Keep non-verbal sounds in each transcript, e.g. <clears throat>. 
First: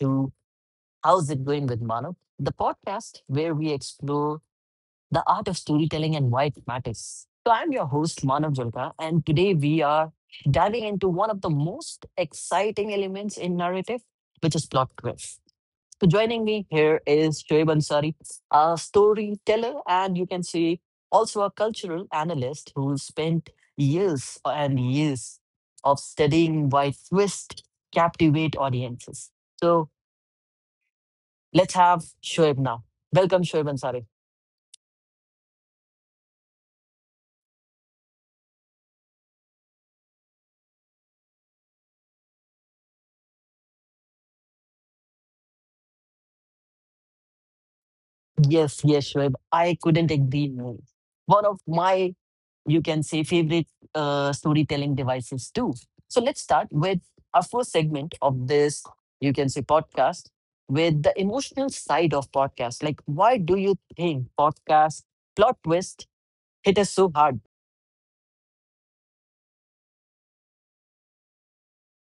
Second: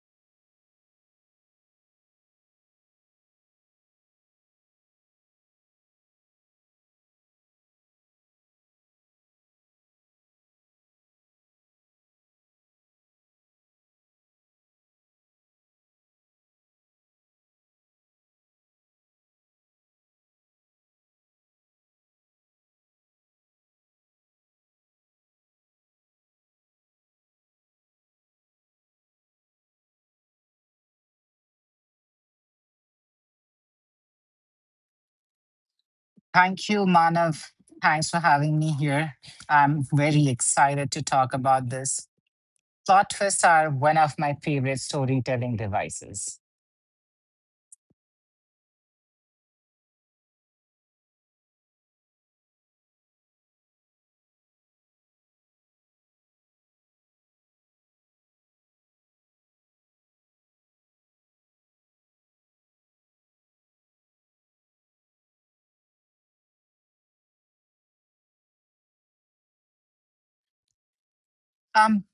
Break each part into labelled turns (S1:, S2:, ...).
S1: to How's It Going with Manav, the podcast where we explore the art of storytelling and why it matters. So, I'm your host, Manav Julka, and today we are diving into one of the most exciting elements in narrative, which is plot twist. So joining me here is Shoaib Ansari, a storyteller, and you can say also a cultural analyst who spent years and years of studying why twists captivate audiences. So let's have Shoaib now. Welcome, Shoaib Ansari.
S2: Thank you, Manav. Thanks for having me here. I'm very excited to talk about this. Plot twists are one of my favorite storytelling devices.
S1: Yes, yes, Shoaib. I couldn't agree more. One of my you can say favorite storytelling devices too. So let's start with our first segment of this, you can say podcast, with the emotional side of podcast. Like, why do you think podcast plot twist hit us so hard?
S2: Um,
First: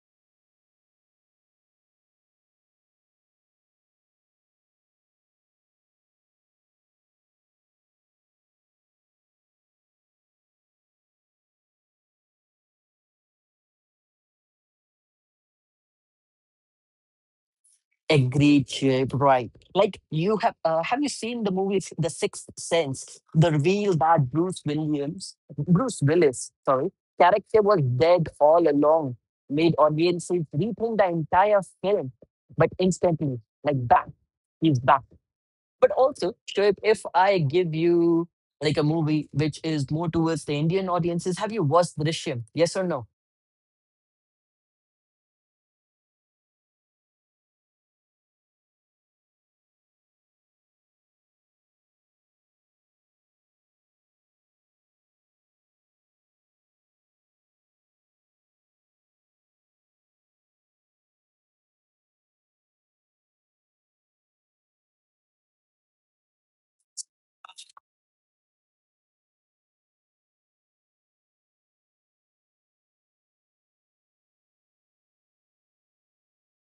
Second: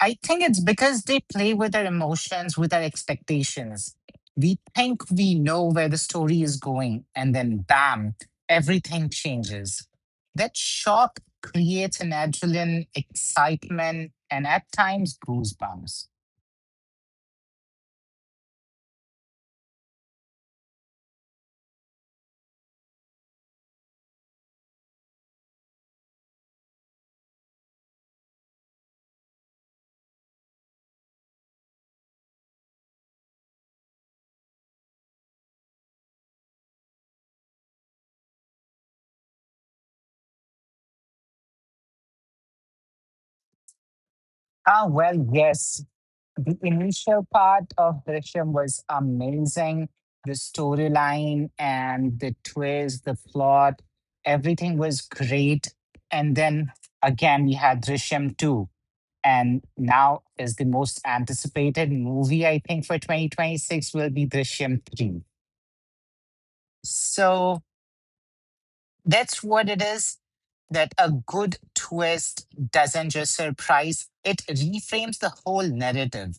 S2: I think it's because they play with our emotions, with our expectations. We think we know where the story is going, and then bam, everything changes. That shock creates an adrenaline, excitement, and at times goosebumps.
S1: Agreed, Chip, right. Like you have you seen the movie The Sixth Sense? The reveal that Bruce Willis, sorry, character was dead all along, made audiences rethink the entire film. But instantly, like bang, he's back. But also, Shoaib, if I give you like a movie which is more towards the Indian audiences, have you watched Drishyam? Yes or no?
S2: Well, yes. The initial part of Drishyam was amazing. The storyline and the twist, the plot, everything was great. And then again, we had Drishyam 2. And now is the most anticipated movie, I think, for 2026 will be Drishyam 3. So that's what it is. That a good twist doesn't just surprise, it reframes the whole narrative.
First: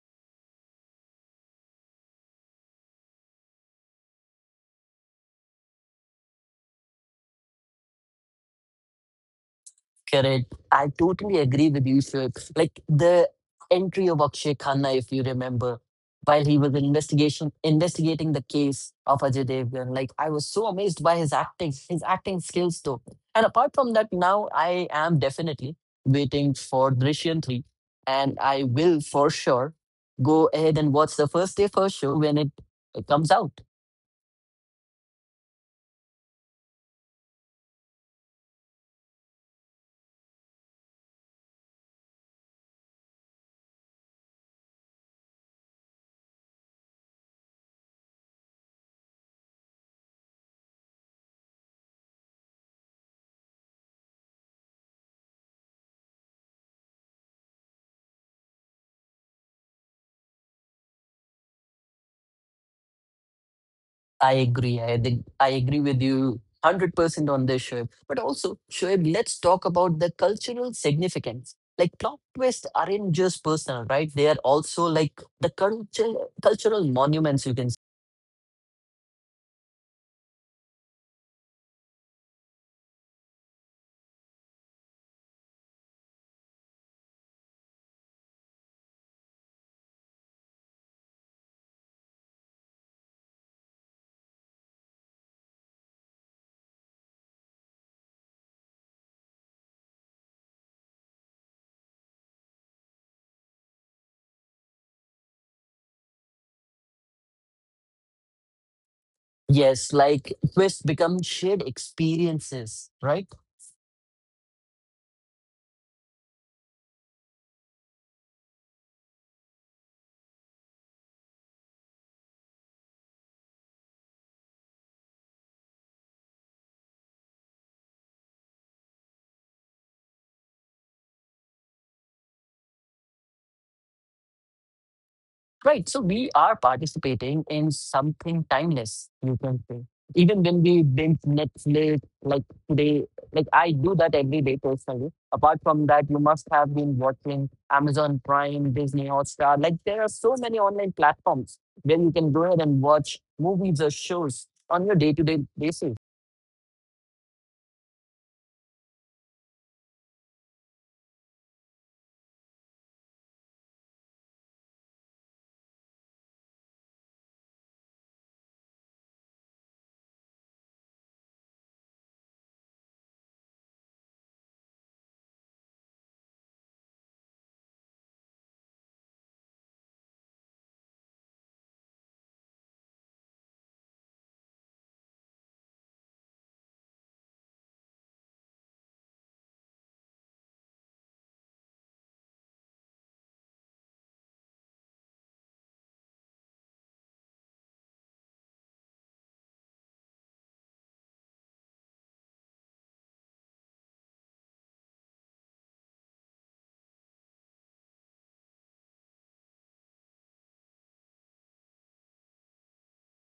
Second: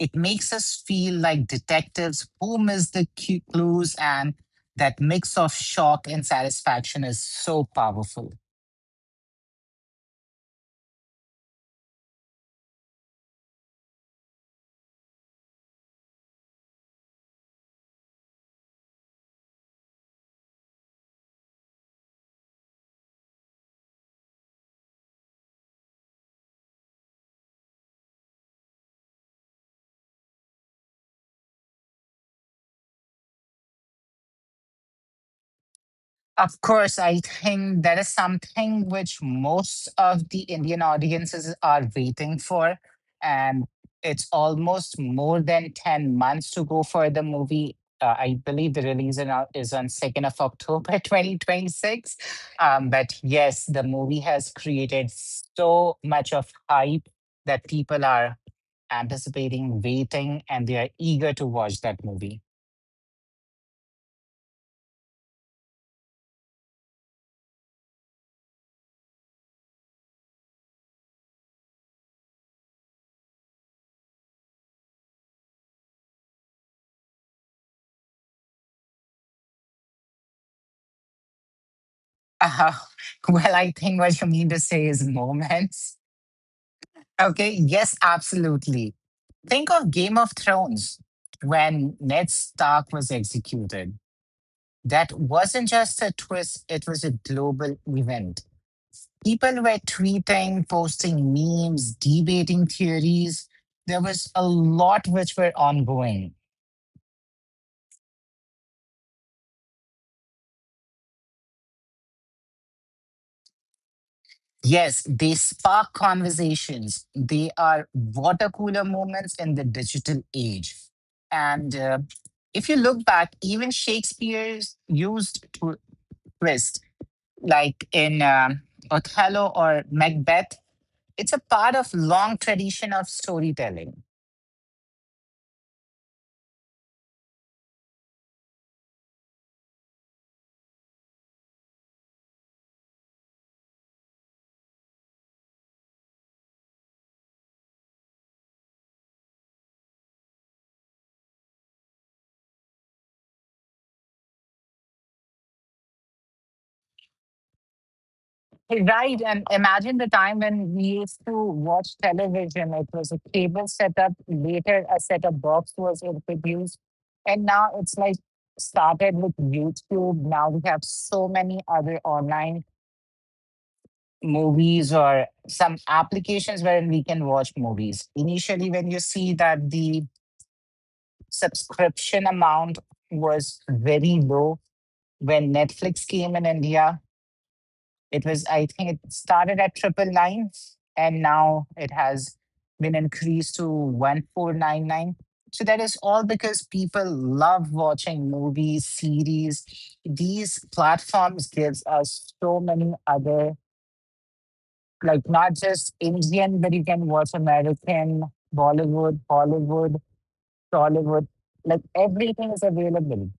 S2: It makes us feel like detectives who miss the clues, and that mix of shock and satisfaction is so powerful.
S1: Correct. I totally agree with you, sir. Like the entry of Akshay Khanna, if you remember, while he was investigation investigating the case of Ajay Devgan, like I was so amazed by his acting skills though. And apart from that, now I am definitely waiting for Drishyam 3. And I will for sure go ahead and watch the first day first show when it comes out.
S2: Of course, I think that is something which most of the Indian audiences are waiting for. And it's almost more than 10 months to go for the movie. I believe the release in, is on 2nd of October <laughs> 2026. But yes, the movie has created so much of hype that people are anticipating, waiting, and they are eager to watch that movie.
S1: I agree. I think I agree with you 100% on this, Shoaib. But also, Shoaib, let's talk about the cultural significance. Like plot twists aren't just personal, right? They are also like the cultural monuments, you can say.
S2: Uh, <laughs> well, I think what you mean to say is moments. Okay, yes, absolutely. Think of Game of Thrones when Ned Stark was executed. That wasn't just a twist, it was a global event. People were tweeting, posting memes, debating theories. There was a lot which were ongoing.
S1: Yes, like twists become shared experiences, right?
S2: Yes, they spark conversations. They are water cooler moments in the digital age. And if you look back, even Shakespeare's used twist, like in Othello or Macbeth. It's a part of long tradition of storytelling.
S1: Right. So we are participating in something timeless, you can say. Even when we binge Netflix, like today, like I do that every day personally. Apart from that, you must have been watching Amazon Prime, Disney Hotstar. Like there are so many online platforms where you can go ahead and watch movies or shows on your day-to-day basis.
S2: Right, and imagine the time when we used to watch television. It was a cable setup. Later, a setup box was introduced, and now it's like started with YouTube. Now we have so many other online movies or some applications wherein we can watch movies. Initially, when you see that the subscription amount was very low when Netflix came in India, it was, I think it started at 999 and now it has been increased to 1499. So that is all because people love watching movies, series. These platforms gives us so many other, like not just Indian, but you can watch American, Bollywood, Hollywood, Tollywood. Like everything is available.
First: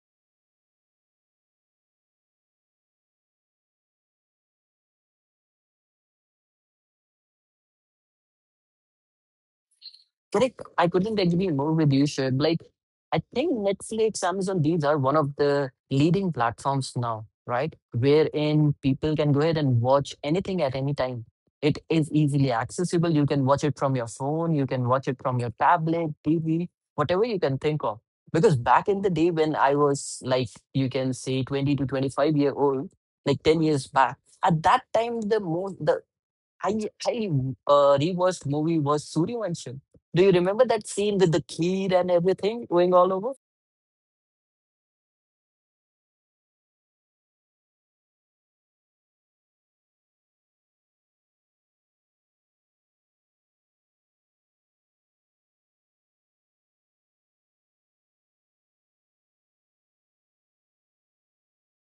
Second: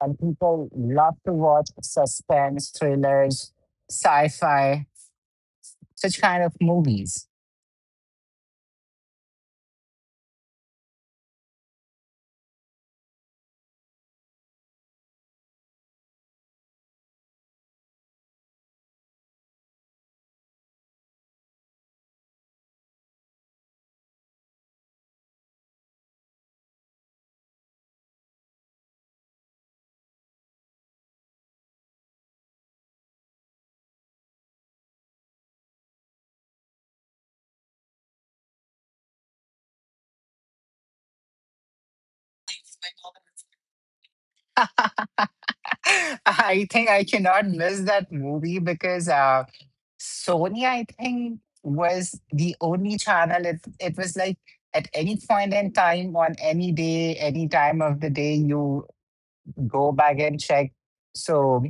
S2: And people love to watch suspense, thrillers, sci-fi such kind of movies.
S1: Correct. I couldn't agree more with you, Shoaib. Like, I think Netflix, Amazon, these are one of the leading platforms now, right? Wherein people can go ahead and watch anything at any time. It is easily accessible. You can watch it from your phone, you can watch it from your tablet, TV, whatever you can think of. Because back in the day when I was like, you can say 20 to 25 year old, like 10 years back, at that time, the I I rewatched movie was Suryavansham. Do you remember that scene with the kid and everything going all over?
S2: <laughs> I think I cannot miss that movie because Sony, I think, was the only channel. It was like at any point in time, on any day, any time of the day, you go back and check. So,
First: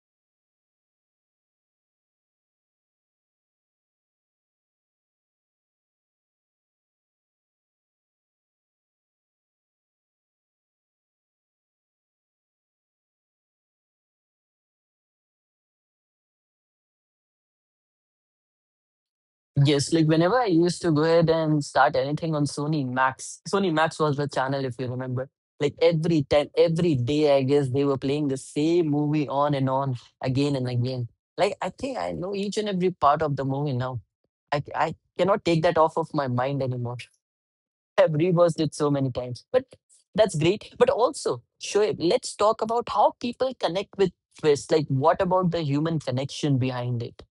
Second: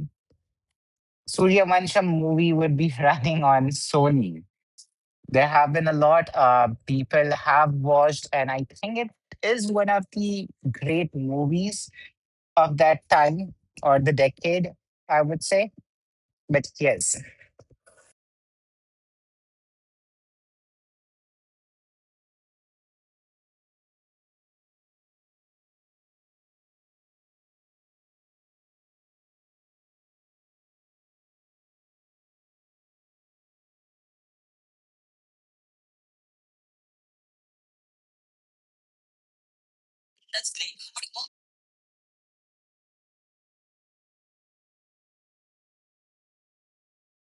S2: Surya Vansham movie would be <laughs> running on Sony. There have been a lot people have watched, and I think it is one of the great movies of that time or the decade, I would say. But yes,
S1: Yes, like whenever I used to go ahead and start anything on Sony Max. Sony Max was the channel, if you remember. Like every time, every day, I guess they were playing the same movie on and on again and again. Like I think I know each and every part of the movie now. I cannot take that off of my mind anymore. I've reversed it so many times. But that's great. But also, Shoaib, let's talk about how people connect with Twist. Like, what about the human connection behind it?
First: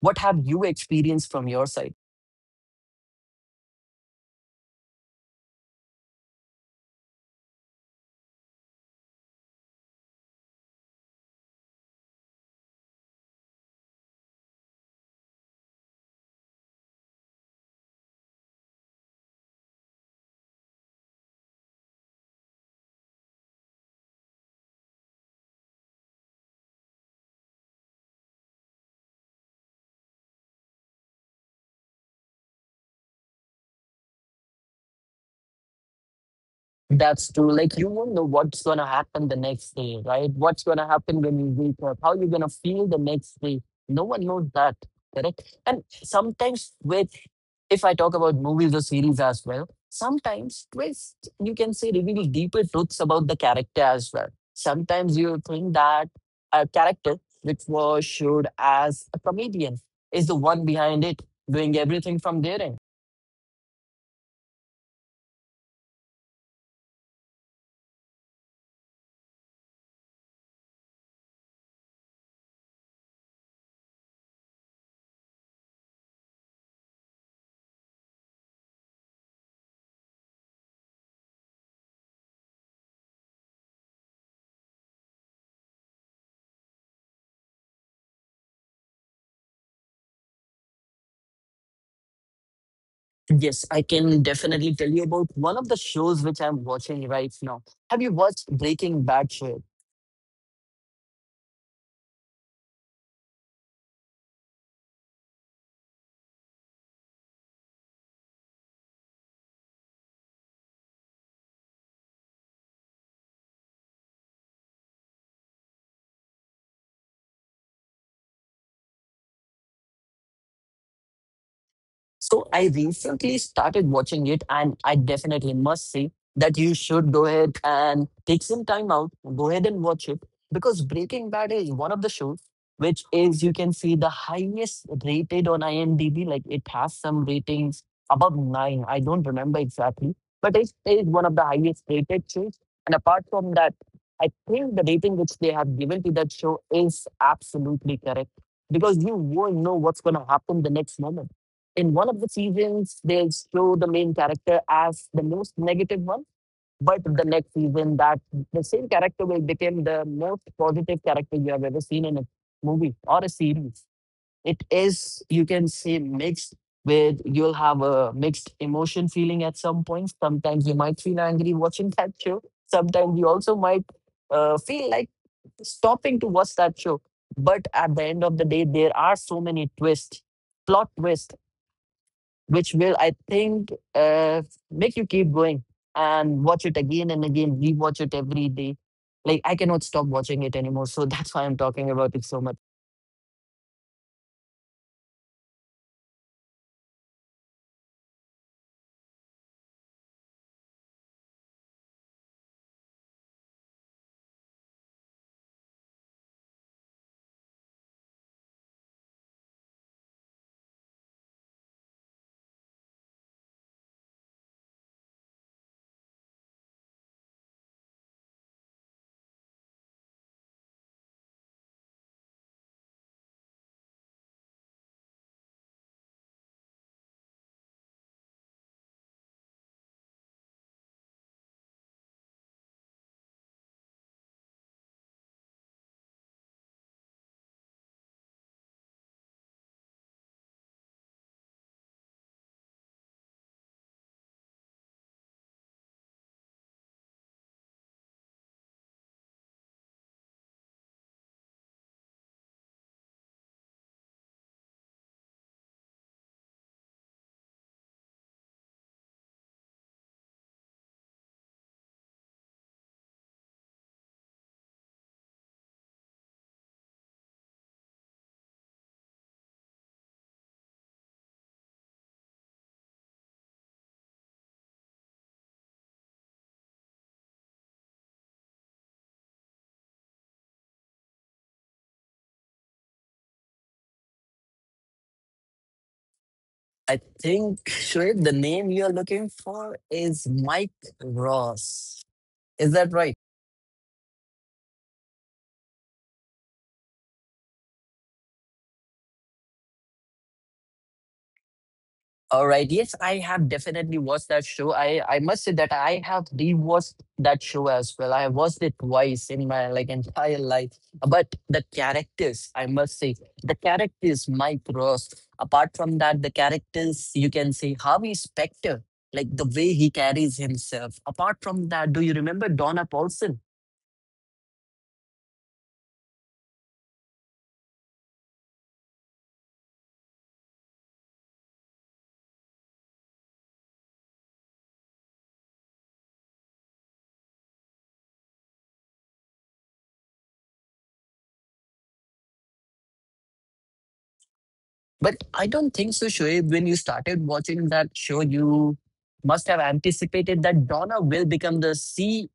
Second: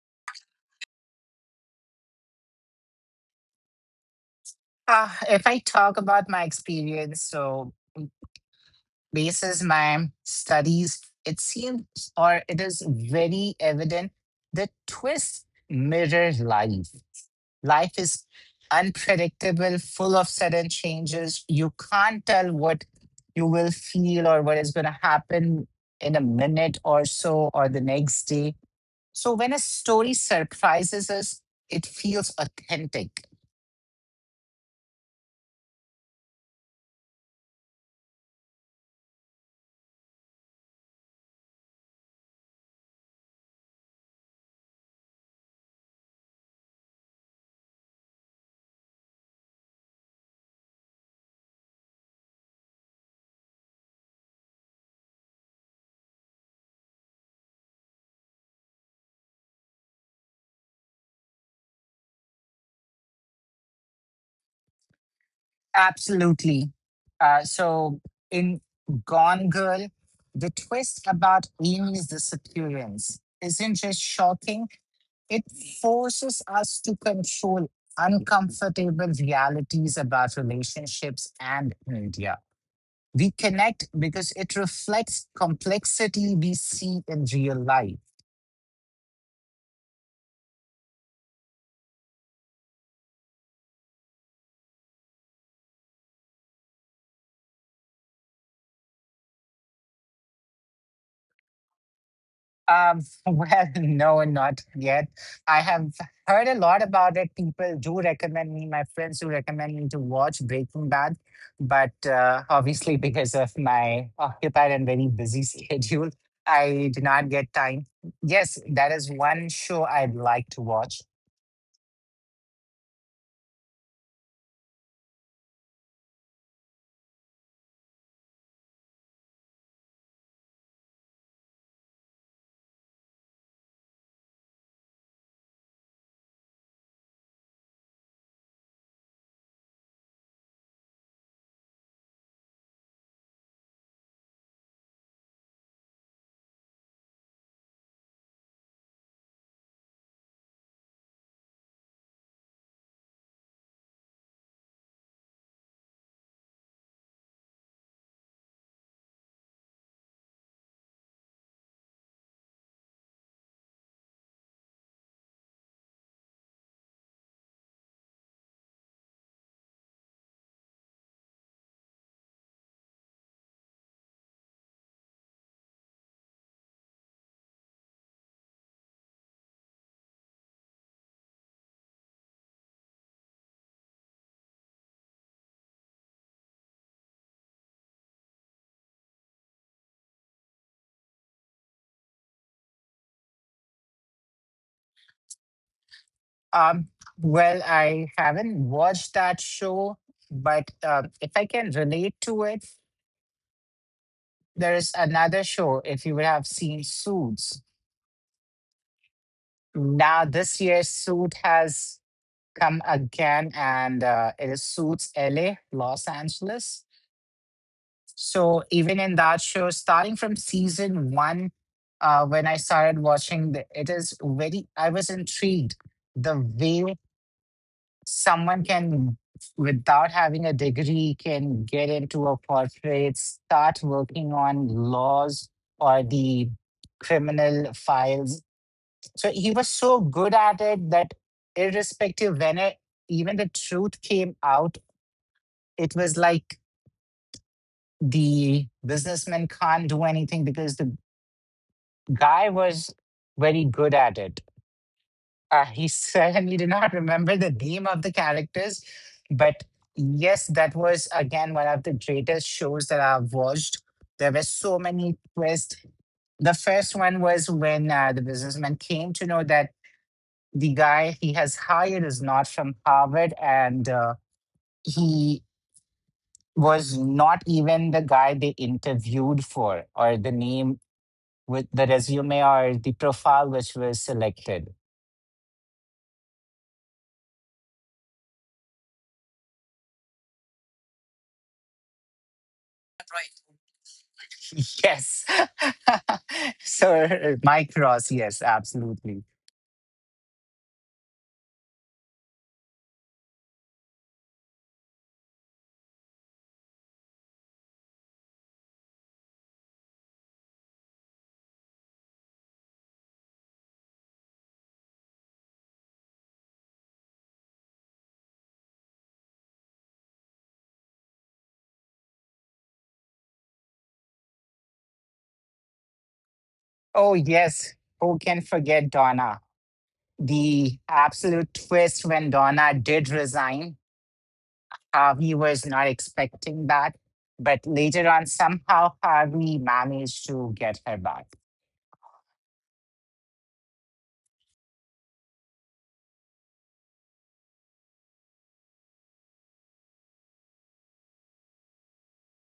S1: What have you experienced from your side?
S2: if I talk about my experience, so basis my studies, it seems or it is very evident that twists mirror life. Life is unpredictable, full of sudden changes. You can't tell what you will feel or what is going to happen in a minute or so or the next day. So when a story surprises us, it feels authentic.
S1: That's true. Like you won't know what's gonna happen the next day, right? What's gonna happen when you wake up? How you're gonna feel the next day? No one knows that, correct? And sometimes with, if I talk about movies or series as well, sometimes twist you can say reveal deeper truths about the character as well. Sometimes you think that a character which was showed as a comedian is the one behind it doing everything from there.
S2: Absolutely. So in Gone Girl, the twist about Amy's disappearance isn't just shocking, it forces us to control uncomfortable realities about relationships and media. We connect because it reflects complexity we see in real life.
S1: Yes, I can definitely tell you about one of the shows which I'm watching right now. Have you watched Breaking Bad show?
S2: <laughs> Well, no, not yet. I have heard a lot about it. People do recommend me, my friends do recommend me to watch Breaking Bad, but obviously, <laughs> because of my occupied and very busy <laughs> schedule, I did not get time. Yes, that is one show I'd like to watch.
S1: So I recently started watching it, and I definitely must say that you should go ahead and take some time out, go ahead and watch it because Breaking Bad is one of the shows which is you can see the highest rated on IMDb. Like it has some ratings above nine. I don't remember exactly, but it is one of the highest rated shows. And apart from that, I think the rating which they have given to that show is absolutely correct because you won't know what's going to happen the next moment. In one of the seasons they show the main character as the most negative one, but the next season that the same character will become the most positive character you have ever seen in a movie or a series. It is you can say mixed with you'll have a mixed emotion feeling at some points. Sometimes you might feel angry watching <laughs> that show, sometimes you also might feel like stopping to watch that show, but at the end of the day there are so many twists, plot twists which will, I think, make you keep going and watch it again and again, rewatch it every day. Like, I cannot stop watching it anymore. So <laughs> that's why I'm talking about it so much.
S2: Um, well, I haven't watched that show, but if I can relate to it, there is another show, if you would have seen Suits. Now, this year's suit has come again, and it is Suits LA, Los Angeles. So, even in that show, starting from season 1, when I started watching, it is very, I was intrigued the way someone can, without having a degree, can get into a corporate, start working on laws or the criminal files, so he was so good at it that irrespective when it, even the truth came out, it was like the businessman can't do anything because the guy was very good at it. He <laughs> certainly did not remember the name of the characters, but yes, that was again one of the greatest shows that I've watched. There were so many twists. The first one was when the businessman came to know that the guy he has hired is not from Harvard, and he was not even the guy they interviewed for, or the name with the resume or the profile which was selected.
S1: I think, Shoaib, the name you're looking for is Mike Ross. Is that right?
S2: <laughs> Yes. <laughs> Sir Mike Ross, yes, absolutely.
S1: All right. Yes, I have definitely watched that show. I must say that I have rewatched that show as well. I watched it twice in my like entire life. But the characters, I must say, the characters, Mike Ross. Apart from that, the characters you can say Harvey Specter, like the way he carries himself. Apart from that, do you remember Donna Paulson?
S2: Oh, yes. Who can forget Donna? The absolute twist when Donna did resign. He was not expecting that. But later on, somehow Harvey managed to get her back.
S1: But I don't think so, Shoaib. When you started watching that show, you must have anticipated that Donna will become the C.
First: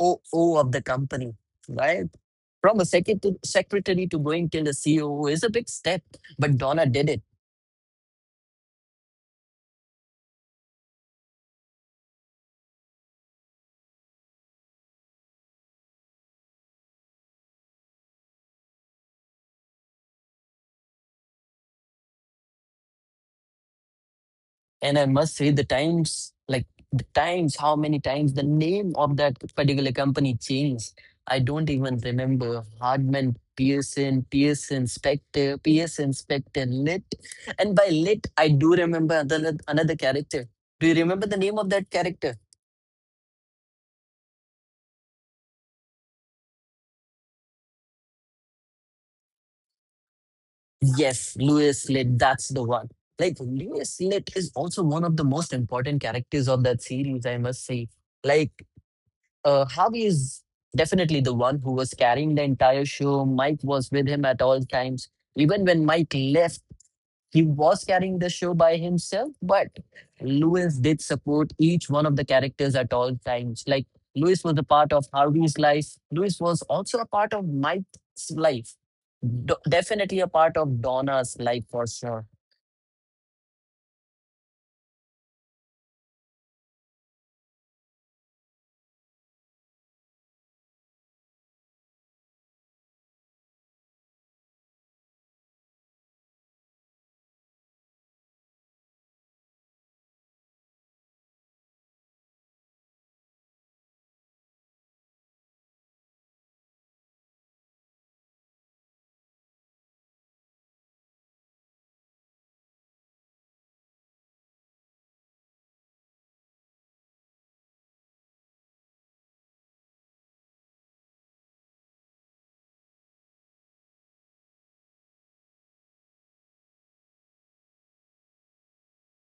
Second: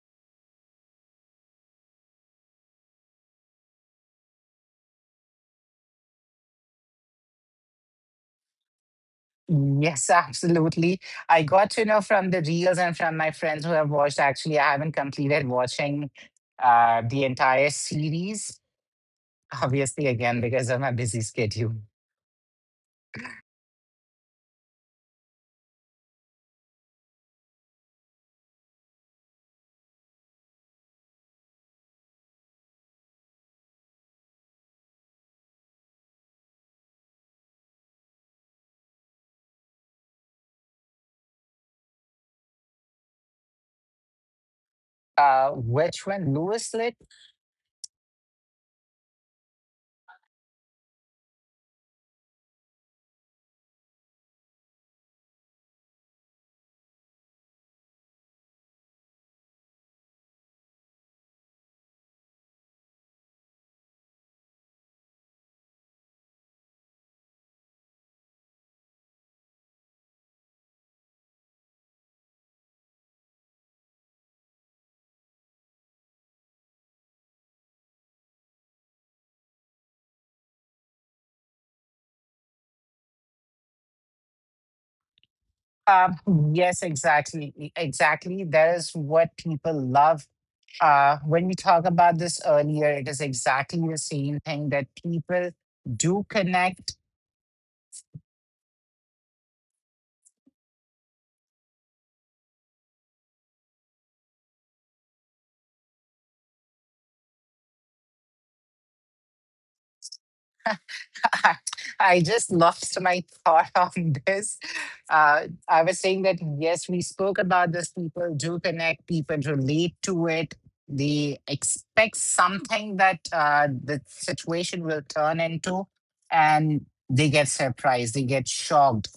S1: COO of the company, right? From a secretary to going till the CEO is a big step, but Donna did it.
S2: Yes, absolutely. I got to know from the reels and from my friends who have watched. Actually, I haven't completed watching the entire series, obviously, again, because of my busy schedule.
S1: And I must say, the times, like the times, how many times the name of that particular company changed. I don't even remember Hardman, Pearson, Pearson, Spectre, Pearson, Spectre, Lit. And by Lit, I do remember another character. Do you remember the name of that character?
S2: Which one? Lewis Lit?
S1: Yes, Lewis Litt, that's the one. Like Lewis Litt is also one of the most important characters of that series, I must say. Like Harvey is definitely the one who was carrying the entire show. Mike was with him at all times. Even when Mike left, he was carrying the show by himself, but Lewis did support each one of the characters at all times. Like Lewis was a part of Harvey's life. Lewis was also a part of Mike's life. Definitely a part of Donna's life for sure.
S2: Um, yes, exactly. Exactly. That is what people love. When we talk about this earlier, it is exactly the same thing that people do connect. <laughs> I I just lost my thought <laughs> on this. I was saying that yes, we spoke about this. People do connect. People relate to it. They expect something that the situation will turn into, and they get surprised. They get shocked.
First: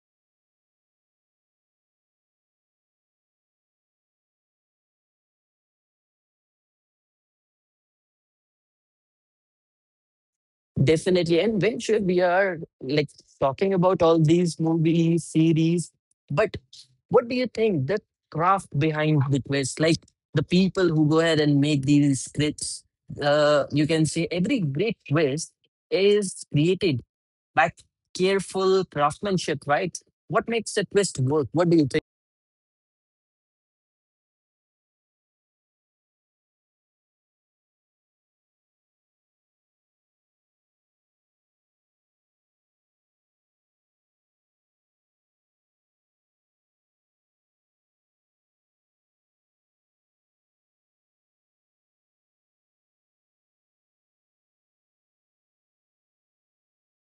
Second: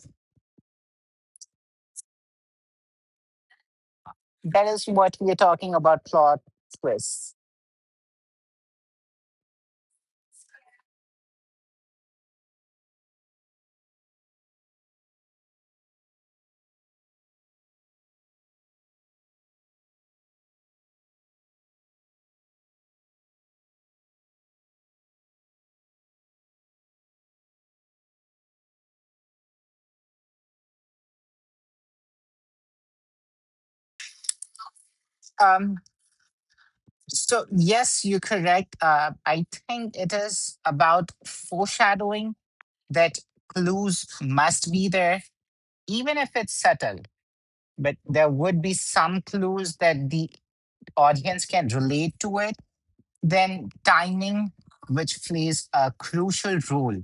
S2: That is what we're talking about. Plot twists.
S1: Definitely. And when sure we are like talking about all these movies, series, but what do you think the craft behind the twist, like the people who go ahead and make these scripts, you can say every great twist is created by careful craftsmanship, right? What makes a twist work? What do you think?
S2: Um, so yes, you're correct. I think it is about foreshadowing, that clues must be there even if it's subtle, but there would be some clues that the audience can relate to it, then timing, which plays a crucial role.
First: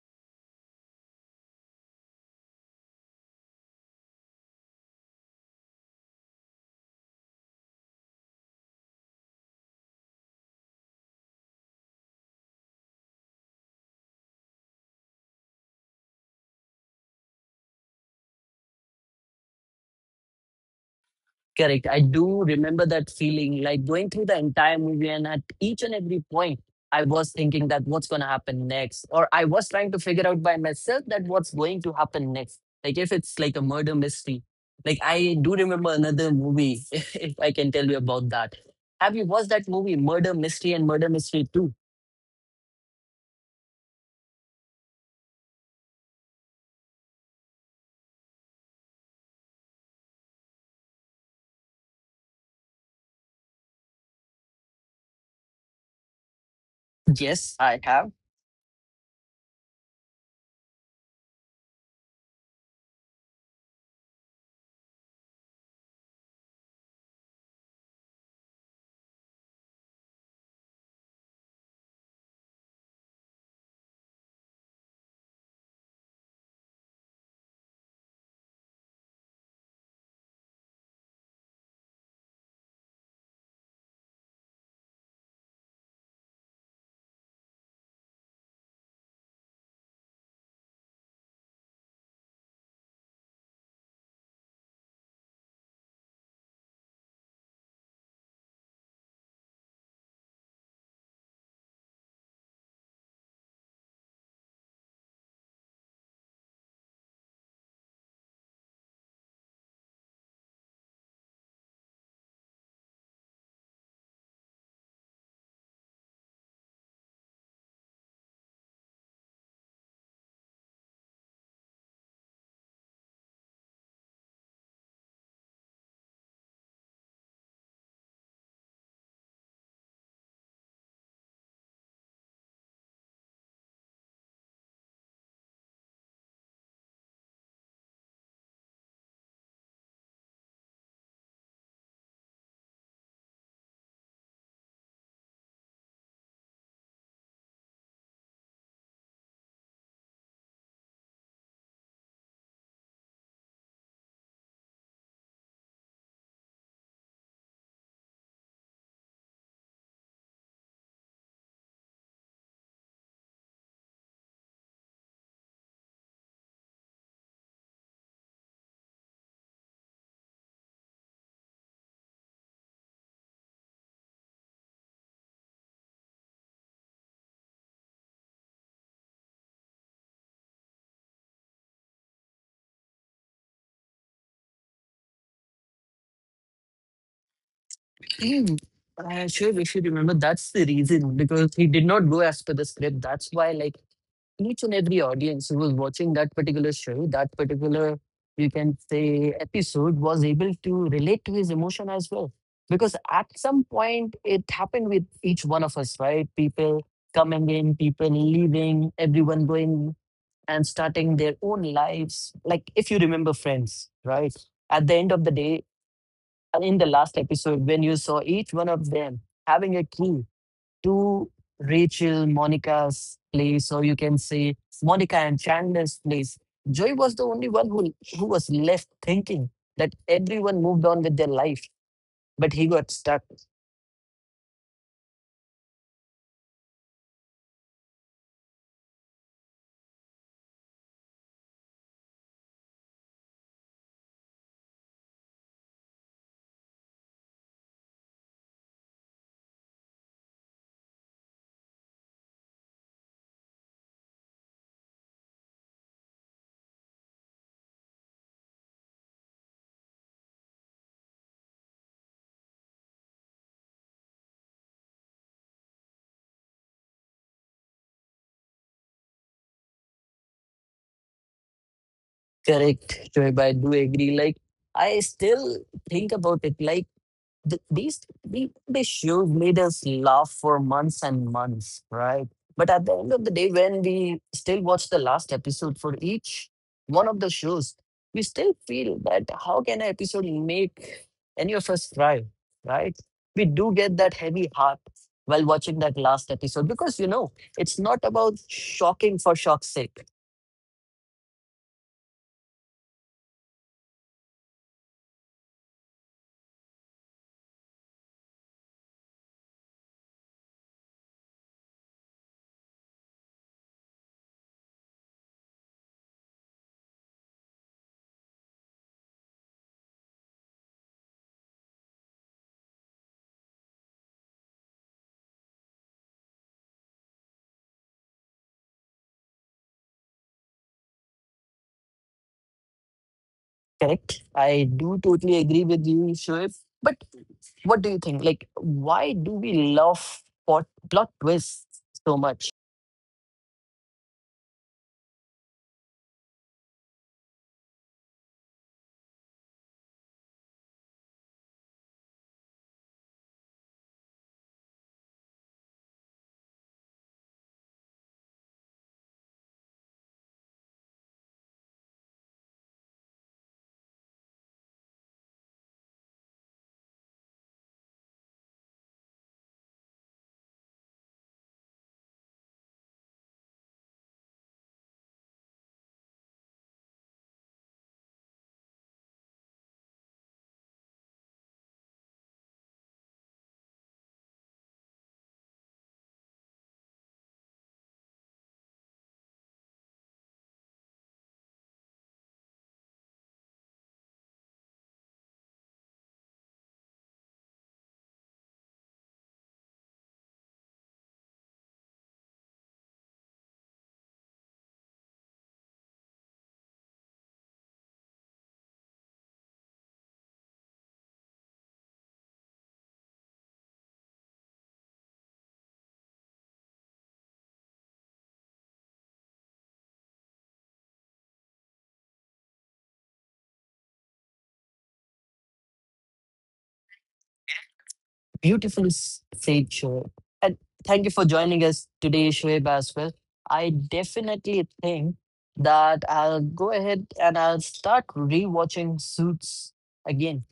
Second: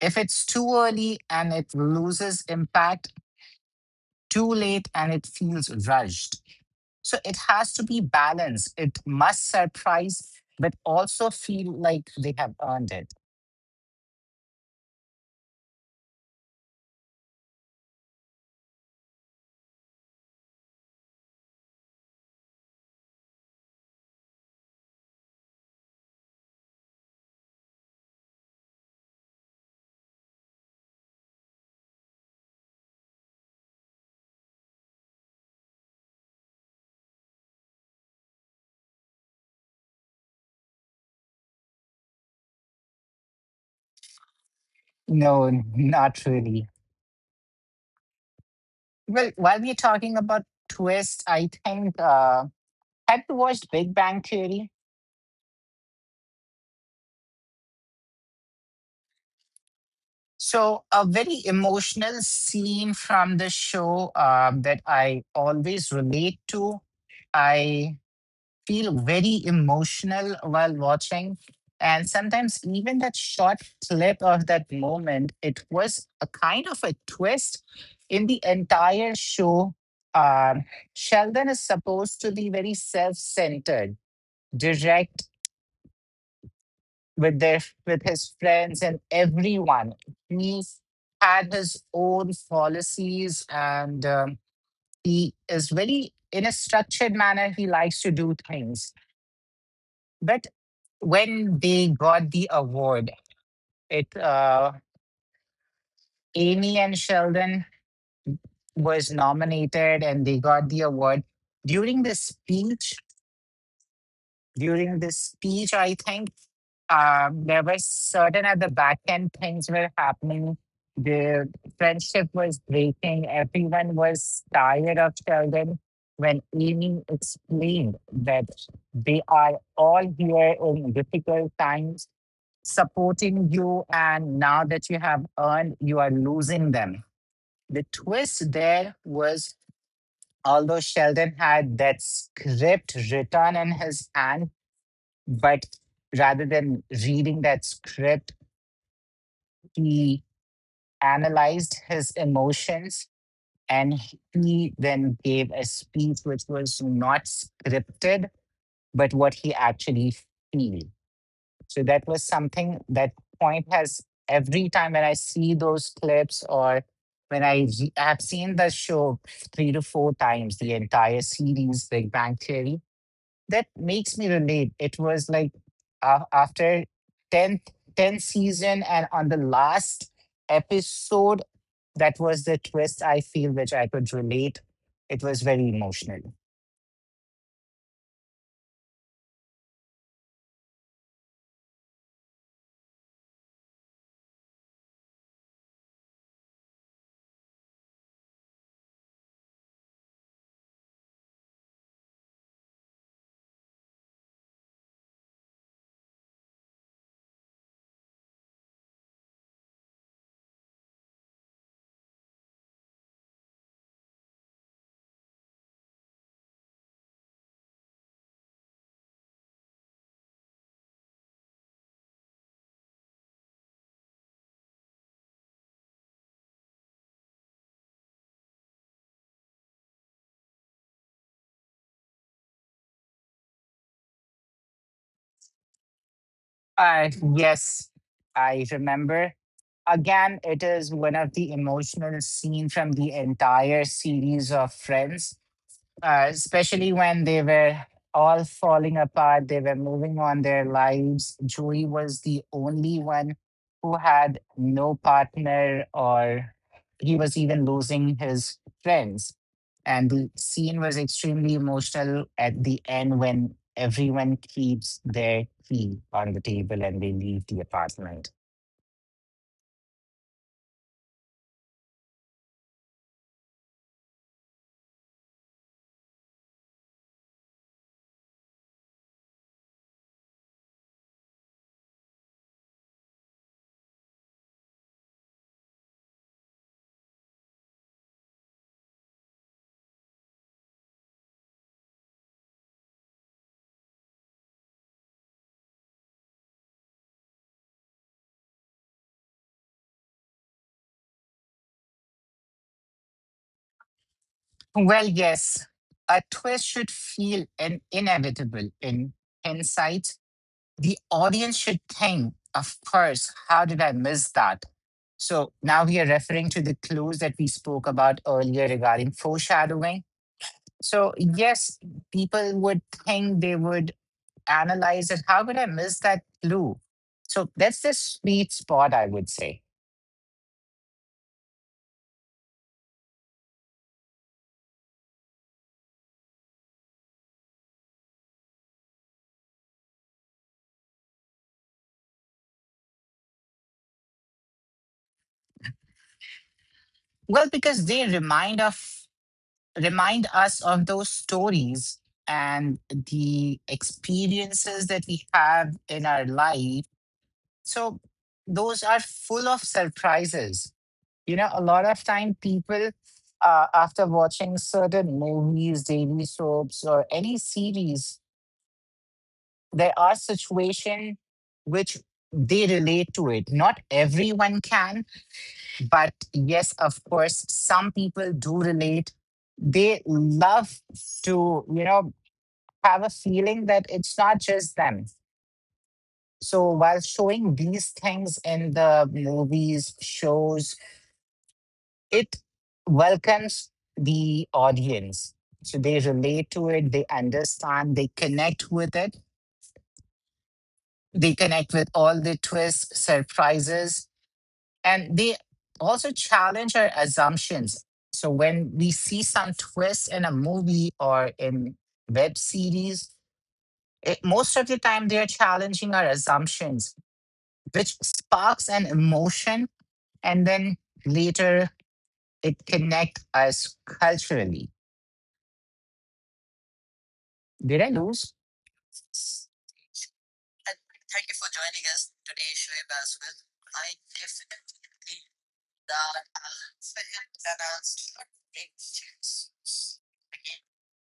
S2: If it's too early and it loses impact, too late and it feels rushed. So it has to be balanced. It must surprise, but also feel like they have earned it.
S1: Correct. I do remember that feeling, like going through the entire movie, and at each and every point, I was thinking that what's going to happen next, or I was trying to figure out by myself that what's going to happen next. Like if it's like a murder mystery, like I do remember another movie, <laughs> if I can tell you about that. Have you watched that movie, Murder Mystery and Murder Mystery Two?
S2: No, not really. Well, while we're talking about twists, I think, have you watched Big Bang Theory?
S1: Yes, I have.
S2: So, a very emotional scene from the show that I always relate to. I feel very emotional while watching. And sometimes, even that short clip of that moment, it was a kind of a twist in the entire show. Um, Sheldon is supposed to be very self centered, direct, with their with his friends and everyone. He had his own policies, and he is very in a structured manner. He likes to do things. But when they got the award, it Amy and Sheldon was nominated, and they got the award during the speech. During the speech, I think there were certain at the back end things were happening. The friendship was breaking. Everyone was tired of Sheldon when Amy explained that they are all here in difficult times supporting you, and now that you have earned, you are losing them. The twist there was, although Sheldon had that script written in his hand, but rather than reading that script, he analyzed his emotions and he then gave a speech which was not scripted, but what he actually feel. So that was something that point has every time when I see those clips or when I have seen the show 3 to 4 times, the entire series, Big Bang Theory, that makes me relate. It was like after 10th 10th season and on the last episode, that was the twist I feel which I could relate. It was very emotional.
S1: <clears throat> I sure wish you remember that's the reason because he did not go as per the script. That's why, like, and each and every audience who was watching that particular show, that particular, you can say, episode was able to relate to his emotion as well. Because at some point, it happened with each one of us, right? People coming in, people leaving, everyone going and starting their own lives. Like, if you remember Friends, right? At the end of the day, in the last episode, when you saw each one of them having a key to Rachel, Monica's place, or you can say Monica and Chandler's place, Joey was the only one who was left thinking that everyone moved on with their life, but he got stuck.
S2: Uh, yes, I remember. Again, it is one of the emotional scenes from the entire series of Friends, especially when they were all falling apart, they were moving on their lives. Joey was the only one who had no partner, or he was even losing his friends. And the scene was extremely emotional at the end when everyone keeps their key on the table and they leave the apartment.
S1: Correct, Joey, but I do agree. Like, I still think about it. Like, these issues made us laugh for months and months, right? But at the end of the day, when we still watch the last episode for each one of the shows, we still feel that how can an episode make any of us cry, right? We do get that heavy heart while watching that last episode because you know it's not about shocking for shock's sake,
S2: Well, yes, a twist should feel an inevitable in hindsight. The audience should think, of course, how did I miss that? So now we are referring to the clues that we spoke about earlier regarding foreshadowing. So, yes, people would think, they would analyze it. How could I miss that clue? So, that's the sweet spot, I would say.
S1: correct? I do totally agree with you, Shoaib. But what do you think? Like, why do we love plot twists so much?
S2: Well, because they remind of, remind us of those stories and the experiences that we have in our life. So those are full of surprises. You know, a lot of time people, after watching certain movies, daily soaps, or any series, there are situations which they relate to it. Not everyone can, but yes, of course, some people do relate. They love to, you know, have a feeling that it's not just them. So while showing these things in the movies, shows, it welcomes the audience. So they relate to it, they understand, they connect with it, they connect with all the twists, surprises, and they also challenge our assumptions. So when we see some twists in a movie or in web series, it, most of the time they are challenging our assumptions, which sparks an emotion, and then later it connects us culturally. Did I lose?
S1: Beautifully said, Shoaib. And thank you for joining us today, Shoaib, as well. I definitely think that I'll go ahead and I'll start rewatching Suits again.